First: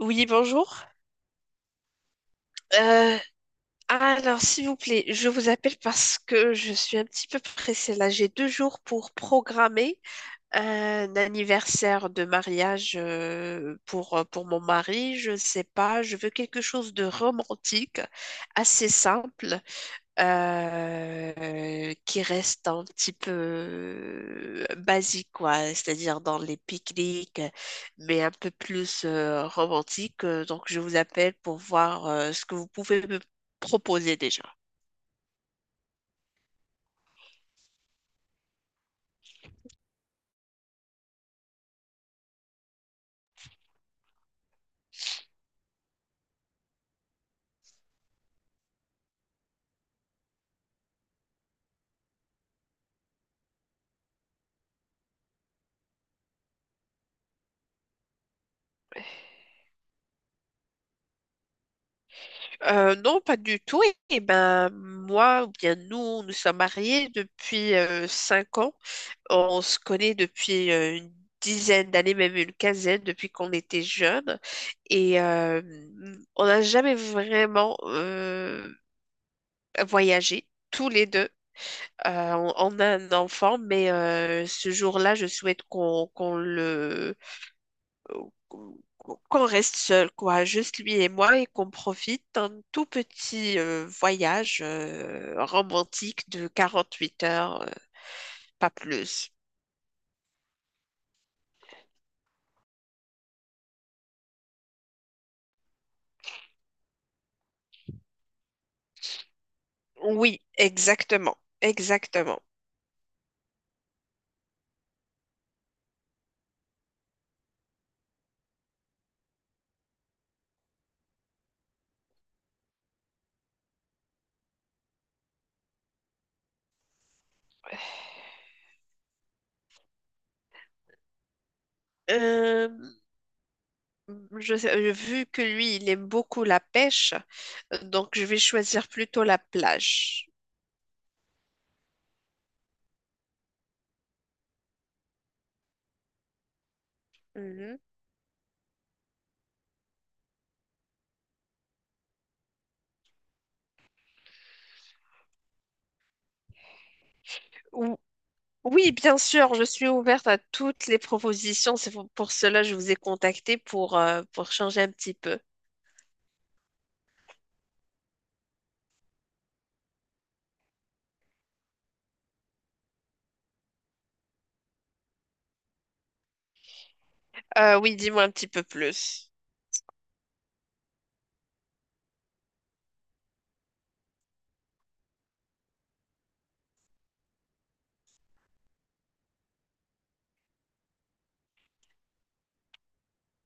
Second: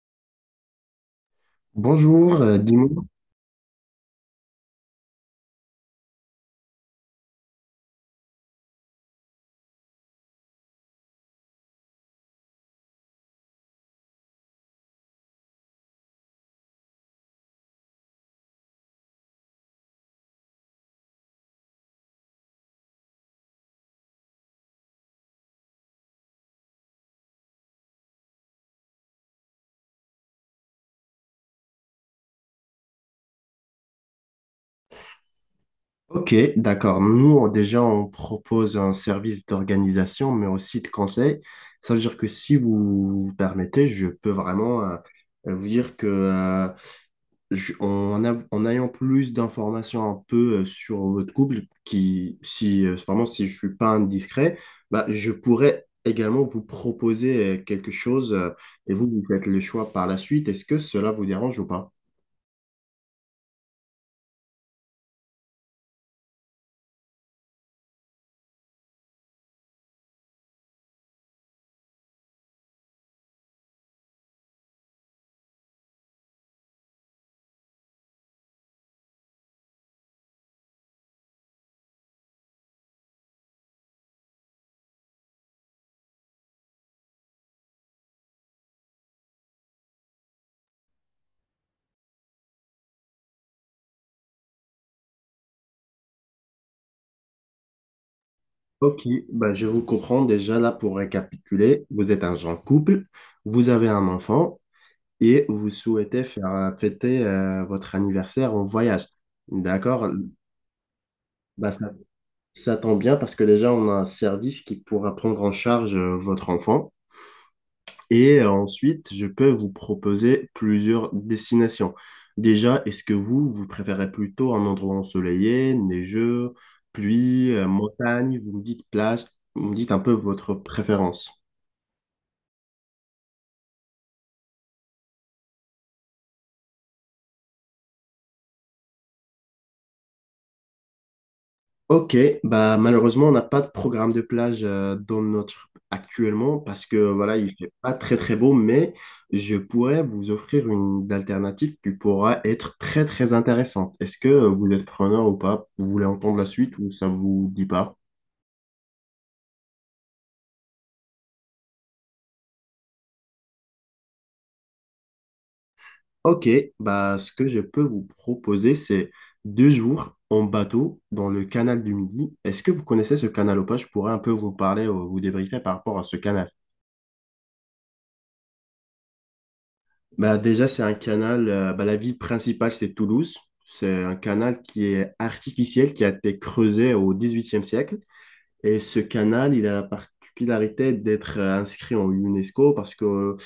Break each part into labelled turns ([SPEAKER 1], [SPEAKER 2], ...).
[SPEAKER 1] Oui, bonjour.
[SPEAKER 2] Bonjour, dis-moi.
[SPEAKER 1] Euh, alors, s'il vous plaît, je vous appelle parce que je suis un petit peu pressée. Là, j'ai deux jours pour programmer un anniversaire de mariage pour mon mari. Je ne sais pas, je veux quelque chose de romantique, assez simple qui reste un petit peu basique, quoi, c'est-à-dire dans les pique-niques, mais un peu plus romantique. Donc, je vous appelle pour voir ce que vous pouvez me proposer déjà.
[SPEAKER 2] Ok, d'accord. Nous, déjà, on propose un service d'organisation, mais aussi de conseil. Ça veut dire que si vous vous permettez, je peux vraiment vous dire que, en, en ayant plus d'informations un peu sur votre couple, qui, si, vraiment, si je suis pas indiscret, je pourrais également vous proposer quelque chose et vous, vous faites le choix par la suite. Est-ce que cela vous dérange ou pas?
[SPEAKER 1] Non, pas du tout. Et, ben, moi, ou bien nous, nous sommes mariés depuis 5 ans. On se connaît depuis une dizaine d'années, même une quinzaine, depuis qu'on était jeunes. Et euh, on n'a jamais vraiment voyagé, tous les deux. On a un enfant, mais ce jour-là, je souhaite qu'on qu'on le qu'on qu'on reste seul, quoi, juste lui et moi, et qu'on profite d'un tout petit voyage romantique de 48 heures, pas
[SPEAKER 2] Ok,
[SPEAKER 1] plus.
[SPEAKER 2] ben, je vous comprends déjà là pour récapituler. Vous êtes un jeune couple, vous avez un enfant et vous souhaitez faire fêter votre anniversaire en voyage. D'accord?
[SPEAKER 1] Oui, exactement,
[SPEAKER 2] Ben, ça,
[SPEAKER 1] exactement.
[SPEAKER 2] ça tombe bien parce que déjà on a un service qui pourra prendre en charge votre enfant et ensuite je peux vous proposer plusieurs destinations. Déjà, est-ce que vous, vous préférez plutôt un endroit ensoleillé, neigeux, pluie, montagne? Vous me dites plage, vous me dites un peu votre préférence.
[SPEAKER 1] Euh, Vu que lui, il aime beaucoup la pêche, donc je vais choisir plutôt la plage.
[SPEAKER 2] Ok, bah malheureusement on n'a pas de programme de plage dans notre actuellement parce que voilà il fait
[SPEAKER 1] Mhm.
[SPEAKER 2] pas très très beau, mais je pourrais vous offrir une alternative qui pourra être très très intéressante. Est-ce que vous êtes preneur ou pas? Vous voulez entendre la suite ou ça vous dit pas?
[SPEAKER 1] Ou- Oui, bien sûr, je suis ouverte à toutes les propositions. C'est pour cela que je vous ai contacté pour changer un petit peu.
[SPEAKER 2] Ok, bah ce que je peux vous proposer c'est deux jours en bateau dans le canal du Midi. Est-ce que vous connaissez ce canal ou pas? Je pourrais un peu vous parler, vous débriefer par rapport à ce canal.
[SPEAKER 1] Oui, dis-moi un petit peu plus.
[SPEAKER 2] Bah déjà, c'est un canal, bah, la ville principale, c'est Toulouse. C'est un canal qui est artificiel, qui a été creusé au XVIIIe siècle. Et ce canal, il a la particularité d'être inscrit en UNESCO parce que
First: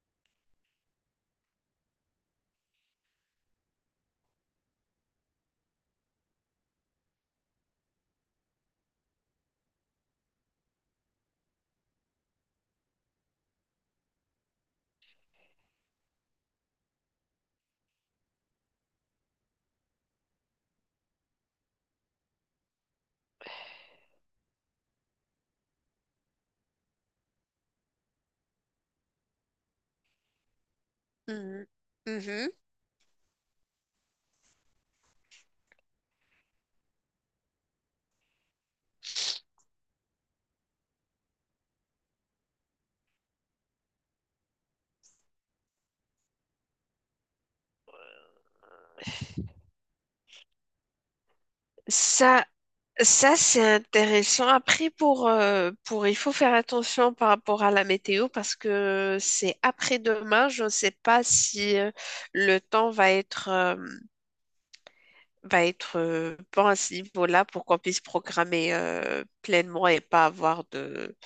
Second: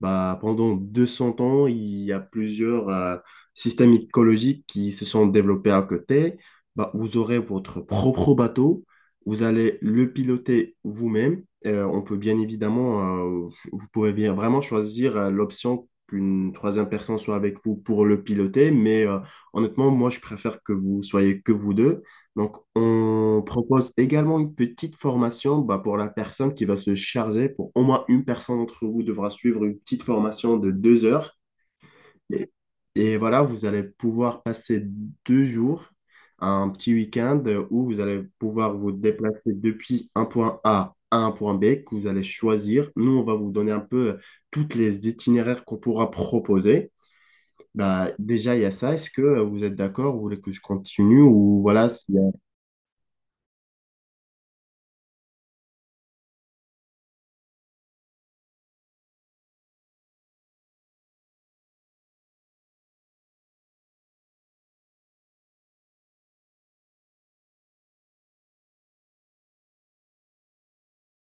[SPEAKER 2] bah, pendant 200 ans, il y a plusieurs systèmes écologiques qui se sont développés à côté. Bah, vous aurez votre propre bateau, vous allez le piloter vous-même. On peut bien évidemment, vous pouvez bien vraiment choisir l'option qu'une troisième personne soit avec vous pour le piloter, mais honnêtement, moi, je préfère que vous soyez que vous deux, donc on propose également une petite formation bah, pour la personne qui va se charger. Pour au moins une personne d'entre vous devra suivre une petite formation de 2 heures.
[SPEAKER 1] Mhm.
[SPEAKER 2] Et,
[SPEAKER 1] Mhm.
[SPEAKER 2] et voilà, vous allez pouvoir passer 2 jours, un petit week-end où vous allez pouvoir vous déplacer depuis un point A à un point B que vous allez choisir. Nous, on va vous donner un peu toutes les itinéraires qu'on pourra proposer. Bah, déjà, il y a ça. Est-ce que vous êtes d'accord? Vous voulez que je continue ou voilà, s'il y a
[SPEAKER 1] Ça, Ça, c'est intéressant. Après, il faut faire attention par rapport à la météo parce que c'est après-demain. Je ne sais pas si le temps va être bon à ce niveau-là pour qu'on puisse programmer pleinement et pas avoir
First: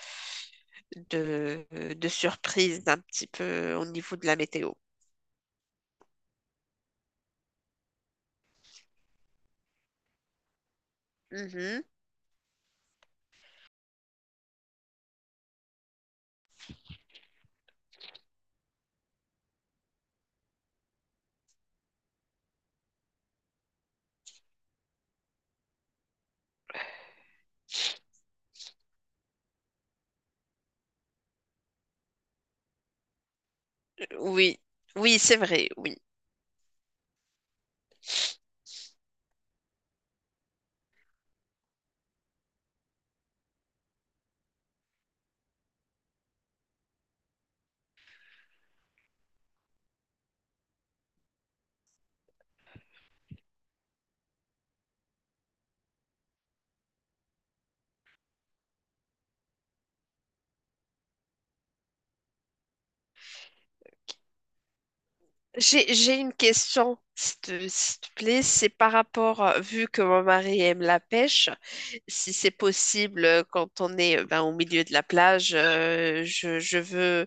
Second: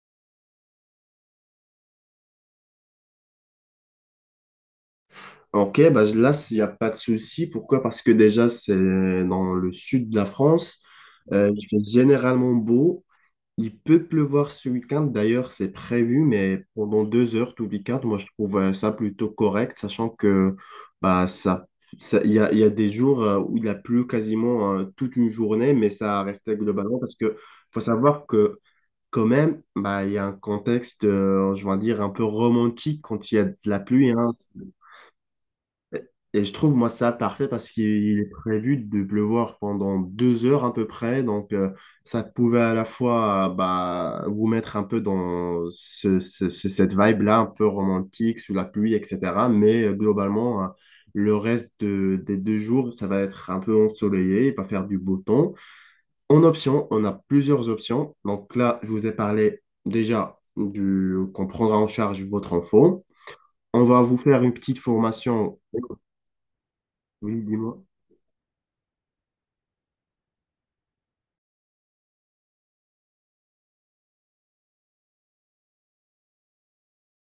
[SPEAKER 1] de, de surprise un petit peu au niveau de la météo.
[SPEAKER 2] Ok, bah là, il n'y a pas de souci. Pourquoi? Parce que déjà, c'est dans le sud de la France. Il fait
[SPEAKER 1] Mhm.
[SPEAKER 2] généralement beau. Il peut pleuvoir ce week-end. D'ailleurs, c'est prévu, mais pendant 2 heures tout le week-end, moi, je trouve ça plutôt correct, sachant que bah, ça, il y a des jours où il a plu quasiment toute une journée, mais ça restait globalement parce que faut savoir que quand même, bah, il y a un contexte, je vais dire, un peu romantique quand il y a de la pluie, hein.
[SPEAKER 1] Oui, oui, c'est vrai, oui.
[SPEAKER 2] Et et je trouve, moi, ça parfait parce qu'il est prévu de pleuvoir pendant 2 heures à peu près. Donc, ça pouvait à la fois bah, vous mettre un peu dans cette vibe-là, un peu romantique, sous la pluie, etc. Mais globalement, le des 2 jours, ça va être un peu ensoleillé, il va faire du beau temps. En option, on a plusieurs options. Donc là, je vous ai parlé déjà du qu'on prendra en charge votre enfant. On va vous faire une petite formation.
[SPEAKER 1] J'ai une question,
[SPEAKER 2] Oui, dis-moi.
[SPEAKER 1] s'il te plaît. C'est par rapport, vu que mon mari aime la pêche, si c'est possible, quand on est ben, au milieu de la plage, je veux.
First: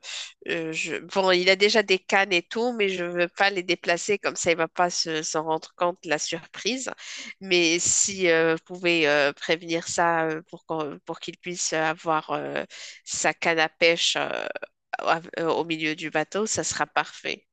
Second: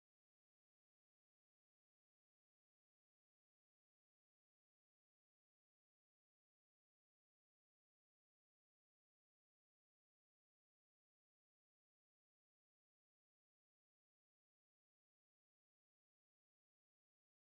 [SPEAKER 1] Bon, il a déjà des cannes et tout, mais je veux pas les déplacer, comme ça, il va pas s'en rendre compte de la surprise. Mais si vous pouvez prévenir ça pour qu'il puisse avoir sa canne à pêche au milieu du bateau, ça sera parfait.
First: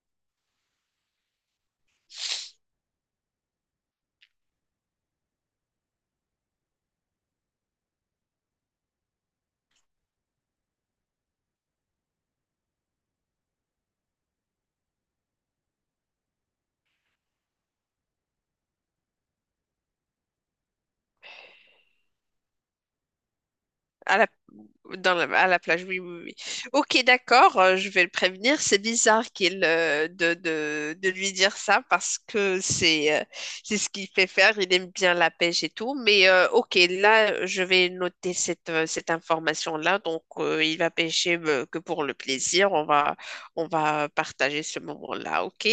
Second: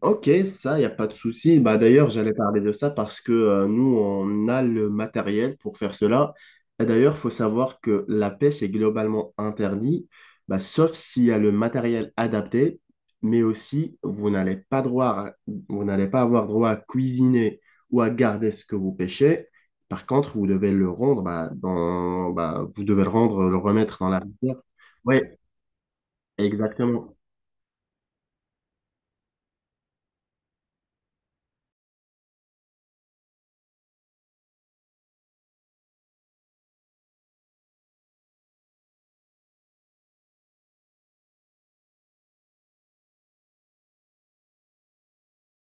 [SPEAKER 2] Ok, ça, il n'y a pas de souci. Bah, d'ailleurs, j'allais parler de ça parce que nous, on a le matériel pour faire cela. Et d'ailleurs, il faut savoir que la pêche est globalement interdite, bah, sauf s'il y a le matériel adapté, mais aussi, vous n'allez pas avoir droit à cuisiner ou à garder ce que vous pêchez. Par contre, vous devez le rendre, bah, dans, bah, vous devez le rendre, le remettre dans
[SPEAKER 1] À
[SPEAKER 2] la
[SPEAKER 1] la,
[SPEAKER 2] rivière. Oui,
[SPEAKER 1] à la plage, oui, oui, oui. Ok,
[SPEAKER 2] exactement.
[SPEAKER 1] d'accord, je vais le prévenir. C'est bizarre qu'il de lui dire ça parce que c'est ce qu'il fait faire. Il aime bien la pêche et tout. Mais ok, là, je vais noter cette, cette information-là. Donc, il va pêcher que pour le plaisir. On va partager ce moment-là. Ok?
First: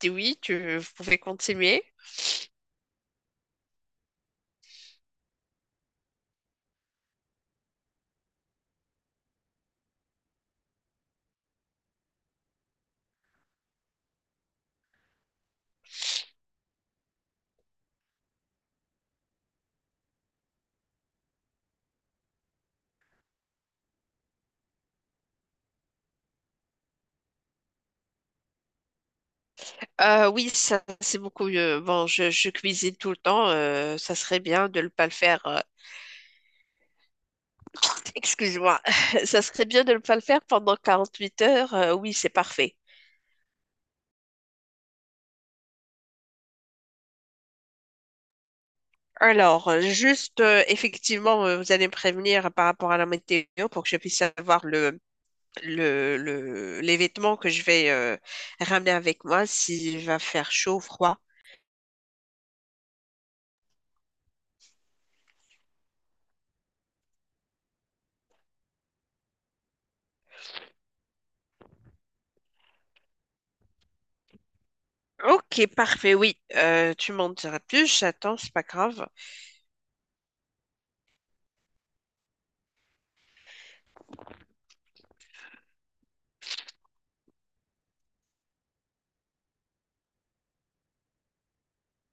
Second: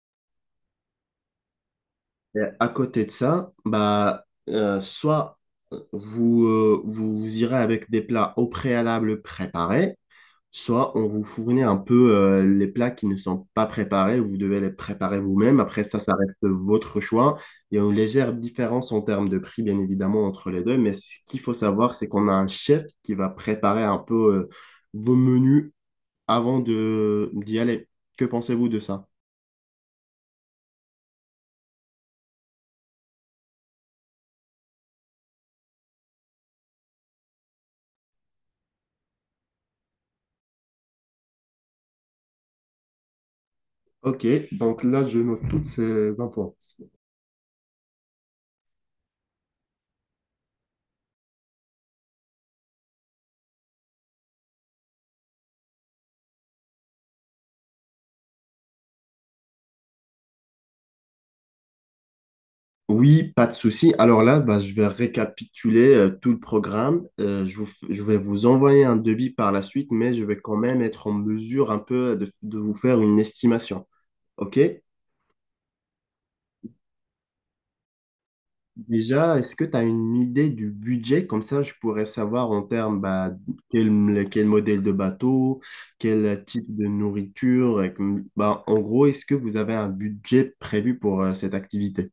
[SPEAKER 1] Dis Oui, vous pouvez continuer.
[SPEAKER 2] Et à côté de ça, bah, soit vous, vous irez avec des plats au préalable préparés, soit on vous fournit un peu les plats qui ne sont pas préparés, vous devez les préparer vous-même. Après ça, ça reste votre choix. Il y a une légère différence en termes de prix, bien évidemment, entre les deux, mais ce qu'il faut savoir, c'est qu'on a un chef qui va préparer un peu vos menus avant de, d'y aller. Que pensez-vous de ça?
[SPEAKER 1] Oui, ça c'est beaucoup mieux. Bon, je cuisine tout le temps. Ça serait bien de ne pas le faire excuse-moi, ça serait bien de ne pas le faire pendant 48 heures. Oui, c'est parfait.
[SPEAKER 2] Ok, donc là, je note toutes ces infos.
[SPEAKER 1] Alors, effectivement, vous allez me prévenir par rapport à la météo pour que je puisse savoir les vêtements que je vais ramener avec moi, s'il va faire chaud ou froid.
[SPEAKER 2] Oui, pas de souci. Alors là, bah, je vais récapituler tout le programme. Je vais vous envoyer un devis par la suite, mais je vais quand même être en mesure un peu de vous faire une estimation. OK?
[SPEAKER 1] Ok, parfait, oui. Tu m'en diras plus, j'attends, c'est pas grave.
[SPEAKER 2] Déjà, est-ce que tu as une idée du budget? Comme ça, je pourrais savoir en termes bah, quel, quel modèle de bateau, quel type de nourriture. Et bah, en gros, est-ce que vous avez un budget prévu pour cette activité?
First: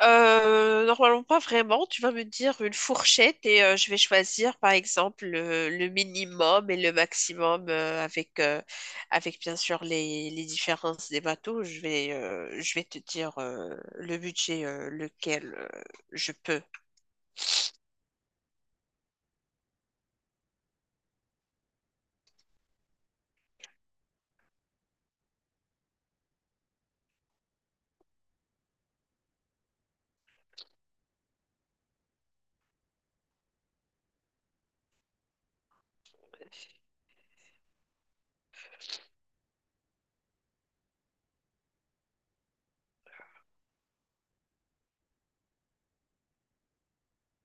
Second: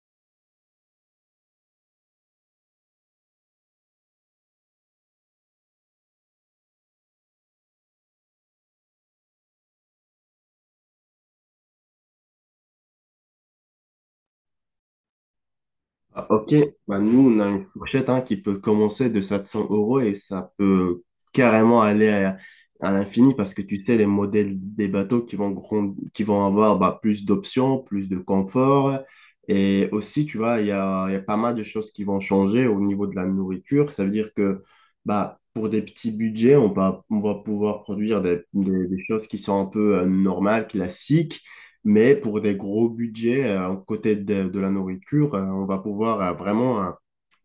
[SPEAKER 1] Normalement pas vraiment. Tu vas me dire une fourchette et je vais choisir par exemple le minimum et le maximum avec bien sûr les différences des bateaux. Je vais te dire le budget lequel
[SPEAKER 2] Ah,
[SPEAKER 1] je
[SPEAKER 2] ok,
[SPEAKER 1] peux.
[SPEAKER 2] bah, nous on a une fourchette hein, qui peut commencer de 700 euros et ça peut carrément aller à l'infini parce que tu sais, les modèles des bateaux qui vont, qui vont avoir bah, plus d'options, plus de confort. Et aussi, tu vois, il y a pas mal de choses qui vont changer au niveau de la nourriture. Ça veut dire que bah, pour des petits budgets, on va pouvoir produire des, des choses qui sont un peu normales, classiques. Mais pour des gros budgets, côté de la nourriture, on va pouvoir vraiment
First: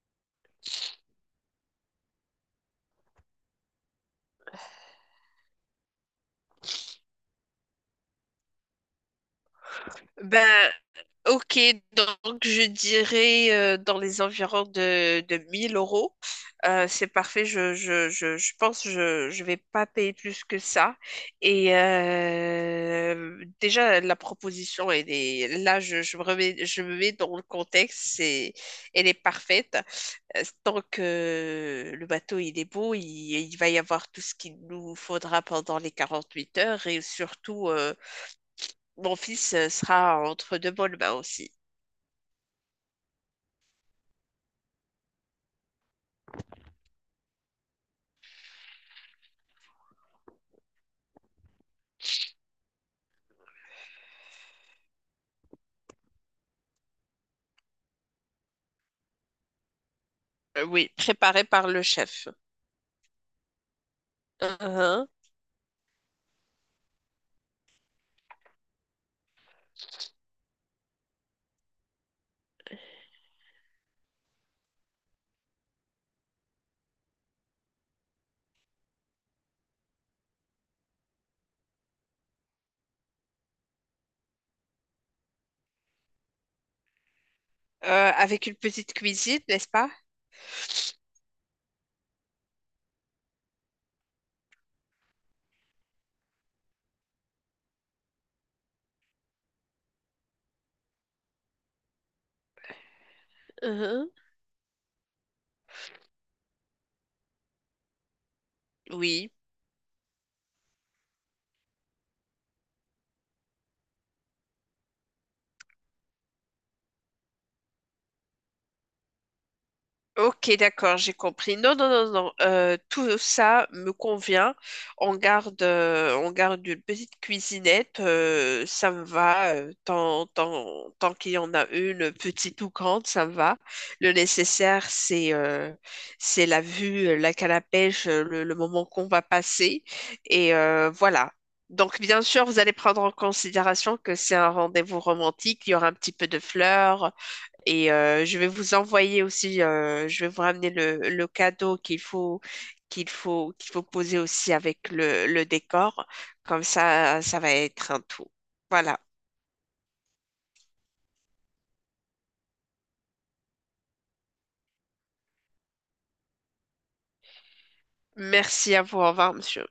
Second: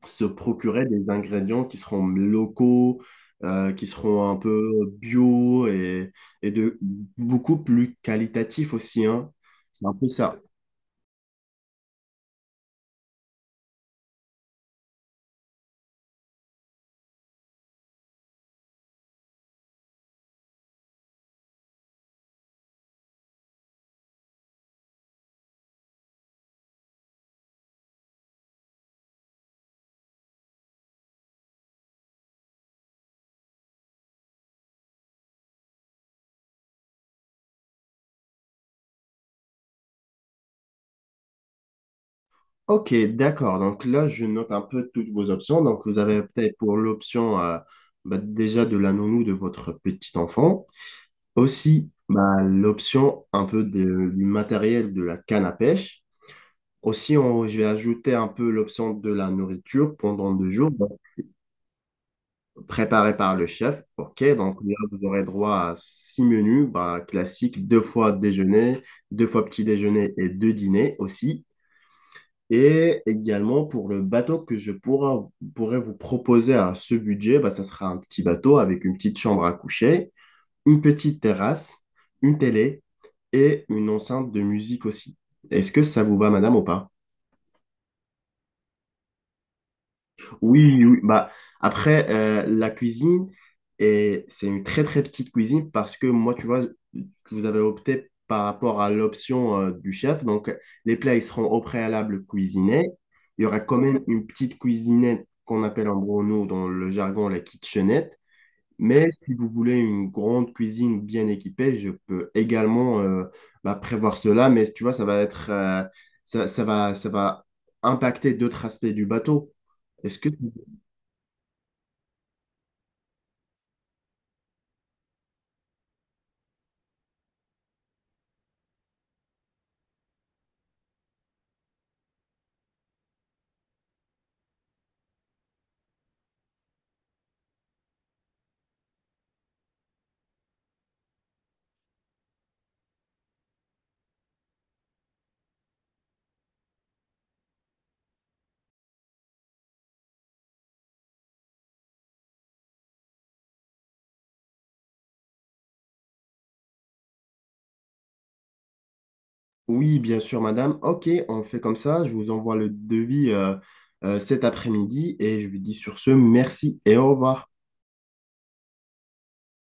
[SPEAKER 2] se procurer des ingrédients qui seront locaux, qui seront un peu bio et de beaucoup plus qualitatifs aussi, hein. C'est un peu ça.
[SPEAKER 1] Ben Ok, donc je dirais dans les environs de 1000 euros. C'est parfait, je pense que je vais pas payer plus que ça. Et déjà, la proposition, elle est, là, je me je me mets dans le contexte, c'est, elle est parfaite. Tant que le bateau, il est beau, il va y avoir tout ce qu'il nous faudra pendant les 48 heures et surtout, mon fils sera entre deux bonnes mains aussi.
[SPEAKER 2] Ok, d'accord. Donc là, je note un peu toutes vos options. Donc vous avez peut-être pour l'option bah, déjà de la nounou de votre petit enfant. Aussi, bah, l'option un peu du matériel de la canne à pêche. Aussi, je vais ajouter un peu l'option de la nourriture pendant deux jours,
[SPEAKER 1] Oui,
[SPEAKER 2] donc
[SPEAKER 1] préparé par le chef.
[SPEAKER 2] préparée par le chef. OK, donc là, vous
[SPEAKER 1] Uhum.
[SPEAKER 2] aurez droit à 6 menus bah, classiques, deux fois déjeuner, deux fois petit déjeuner et deux dîners aussi. Et également, pour le bateau que pourrais vous proposer à ce budget, bah, ça sera un petit bateau avec une petite chambre à coucher, une petite terrasse, une télé et une enceinte de musique aussi. Est-ce que ça vous va, madame, ou pas?
[SPEAKER 1] Euh, Avec une petite cuisine, n'est-ce pas?
[SPEAKER 2] Oui, oui, oui. Bah, après, la cuisine, et c'est une très très petite cuisine parce que moi, tu vois, vous avez opté par rapport à l'option du chef. Donc, les plats, ils seront au préalable cuisinés. Il y aura quand même
[SPEAKER 1] Uhum.
[SPEAKER 2] une petite cuisinette qu'on appelle en gros, nous, dans le jargon, la kitchenette. Mais
[SPEAKER 1] Oui.
[SPEAKER 2] si vous voulez une grande cuisine bien équipée, je peux également bah, prévoir cela. Mais tu vois, ça va être, ça, ça va impacter d'autres aspects du bateau. Est-ce que tu
[SPEAKER 1] Ok, d'accord, j'ai compris. Non, non, non, non. Tout ça me convient. On garde une petite cuisinette. Euh, ça me va. Tant qu'il y en a une, petite ou grande, ça me va. Le nécessaire, c'est la vue, la canne à pêche, le moment qu'on va passer. Et voilà. Donc, bien sûr, vous allez prendre en considération que c'est un rendez-vous romantique. Il y aura un petit peu de fleurs. Et je vais vous envoyer aussi, je vais vous ramener le cadeau qu'il faut, qu'il faut poser aussi avec le décor. Comme ça va être un tout. Voilà.
[SPEAKER 2] Oui, bien sûr, madame. Ok, on fait comme ça. Je vous envoie le devis cet après-midi et je vous dis sur ce, merci et au revoir.
[SPEAKER 1] Merci à vous. Au revoir, monsieur.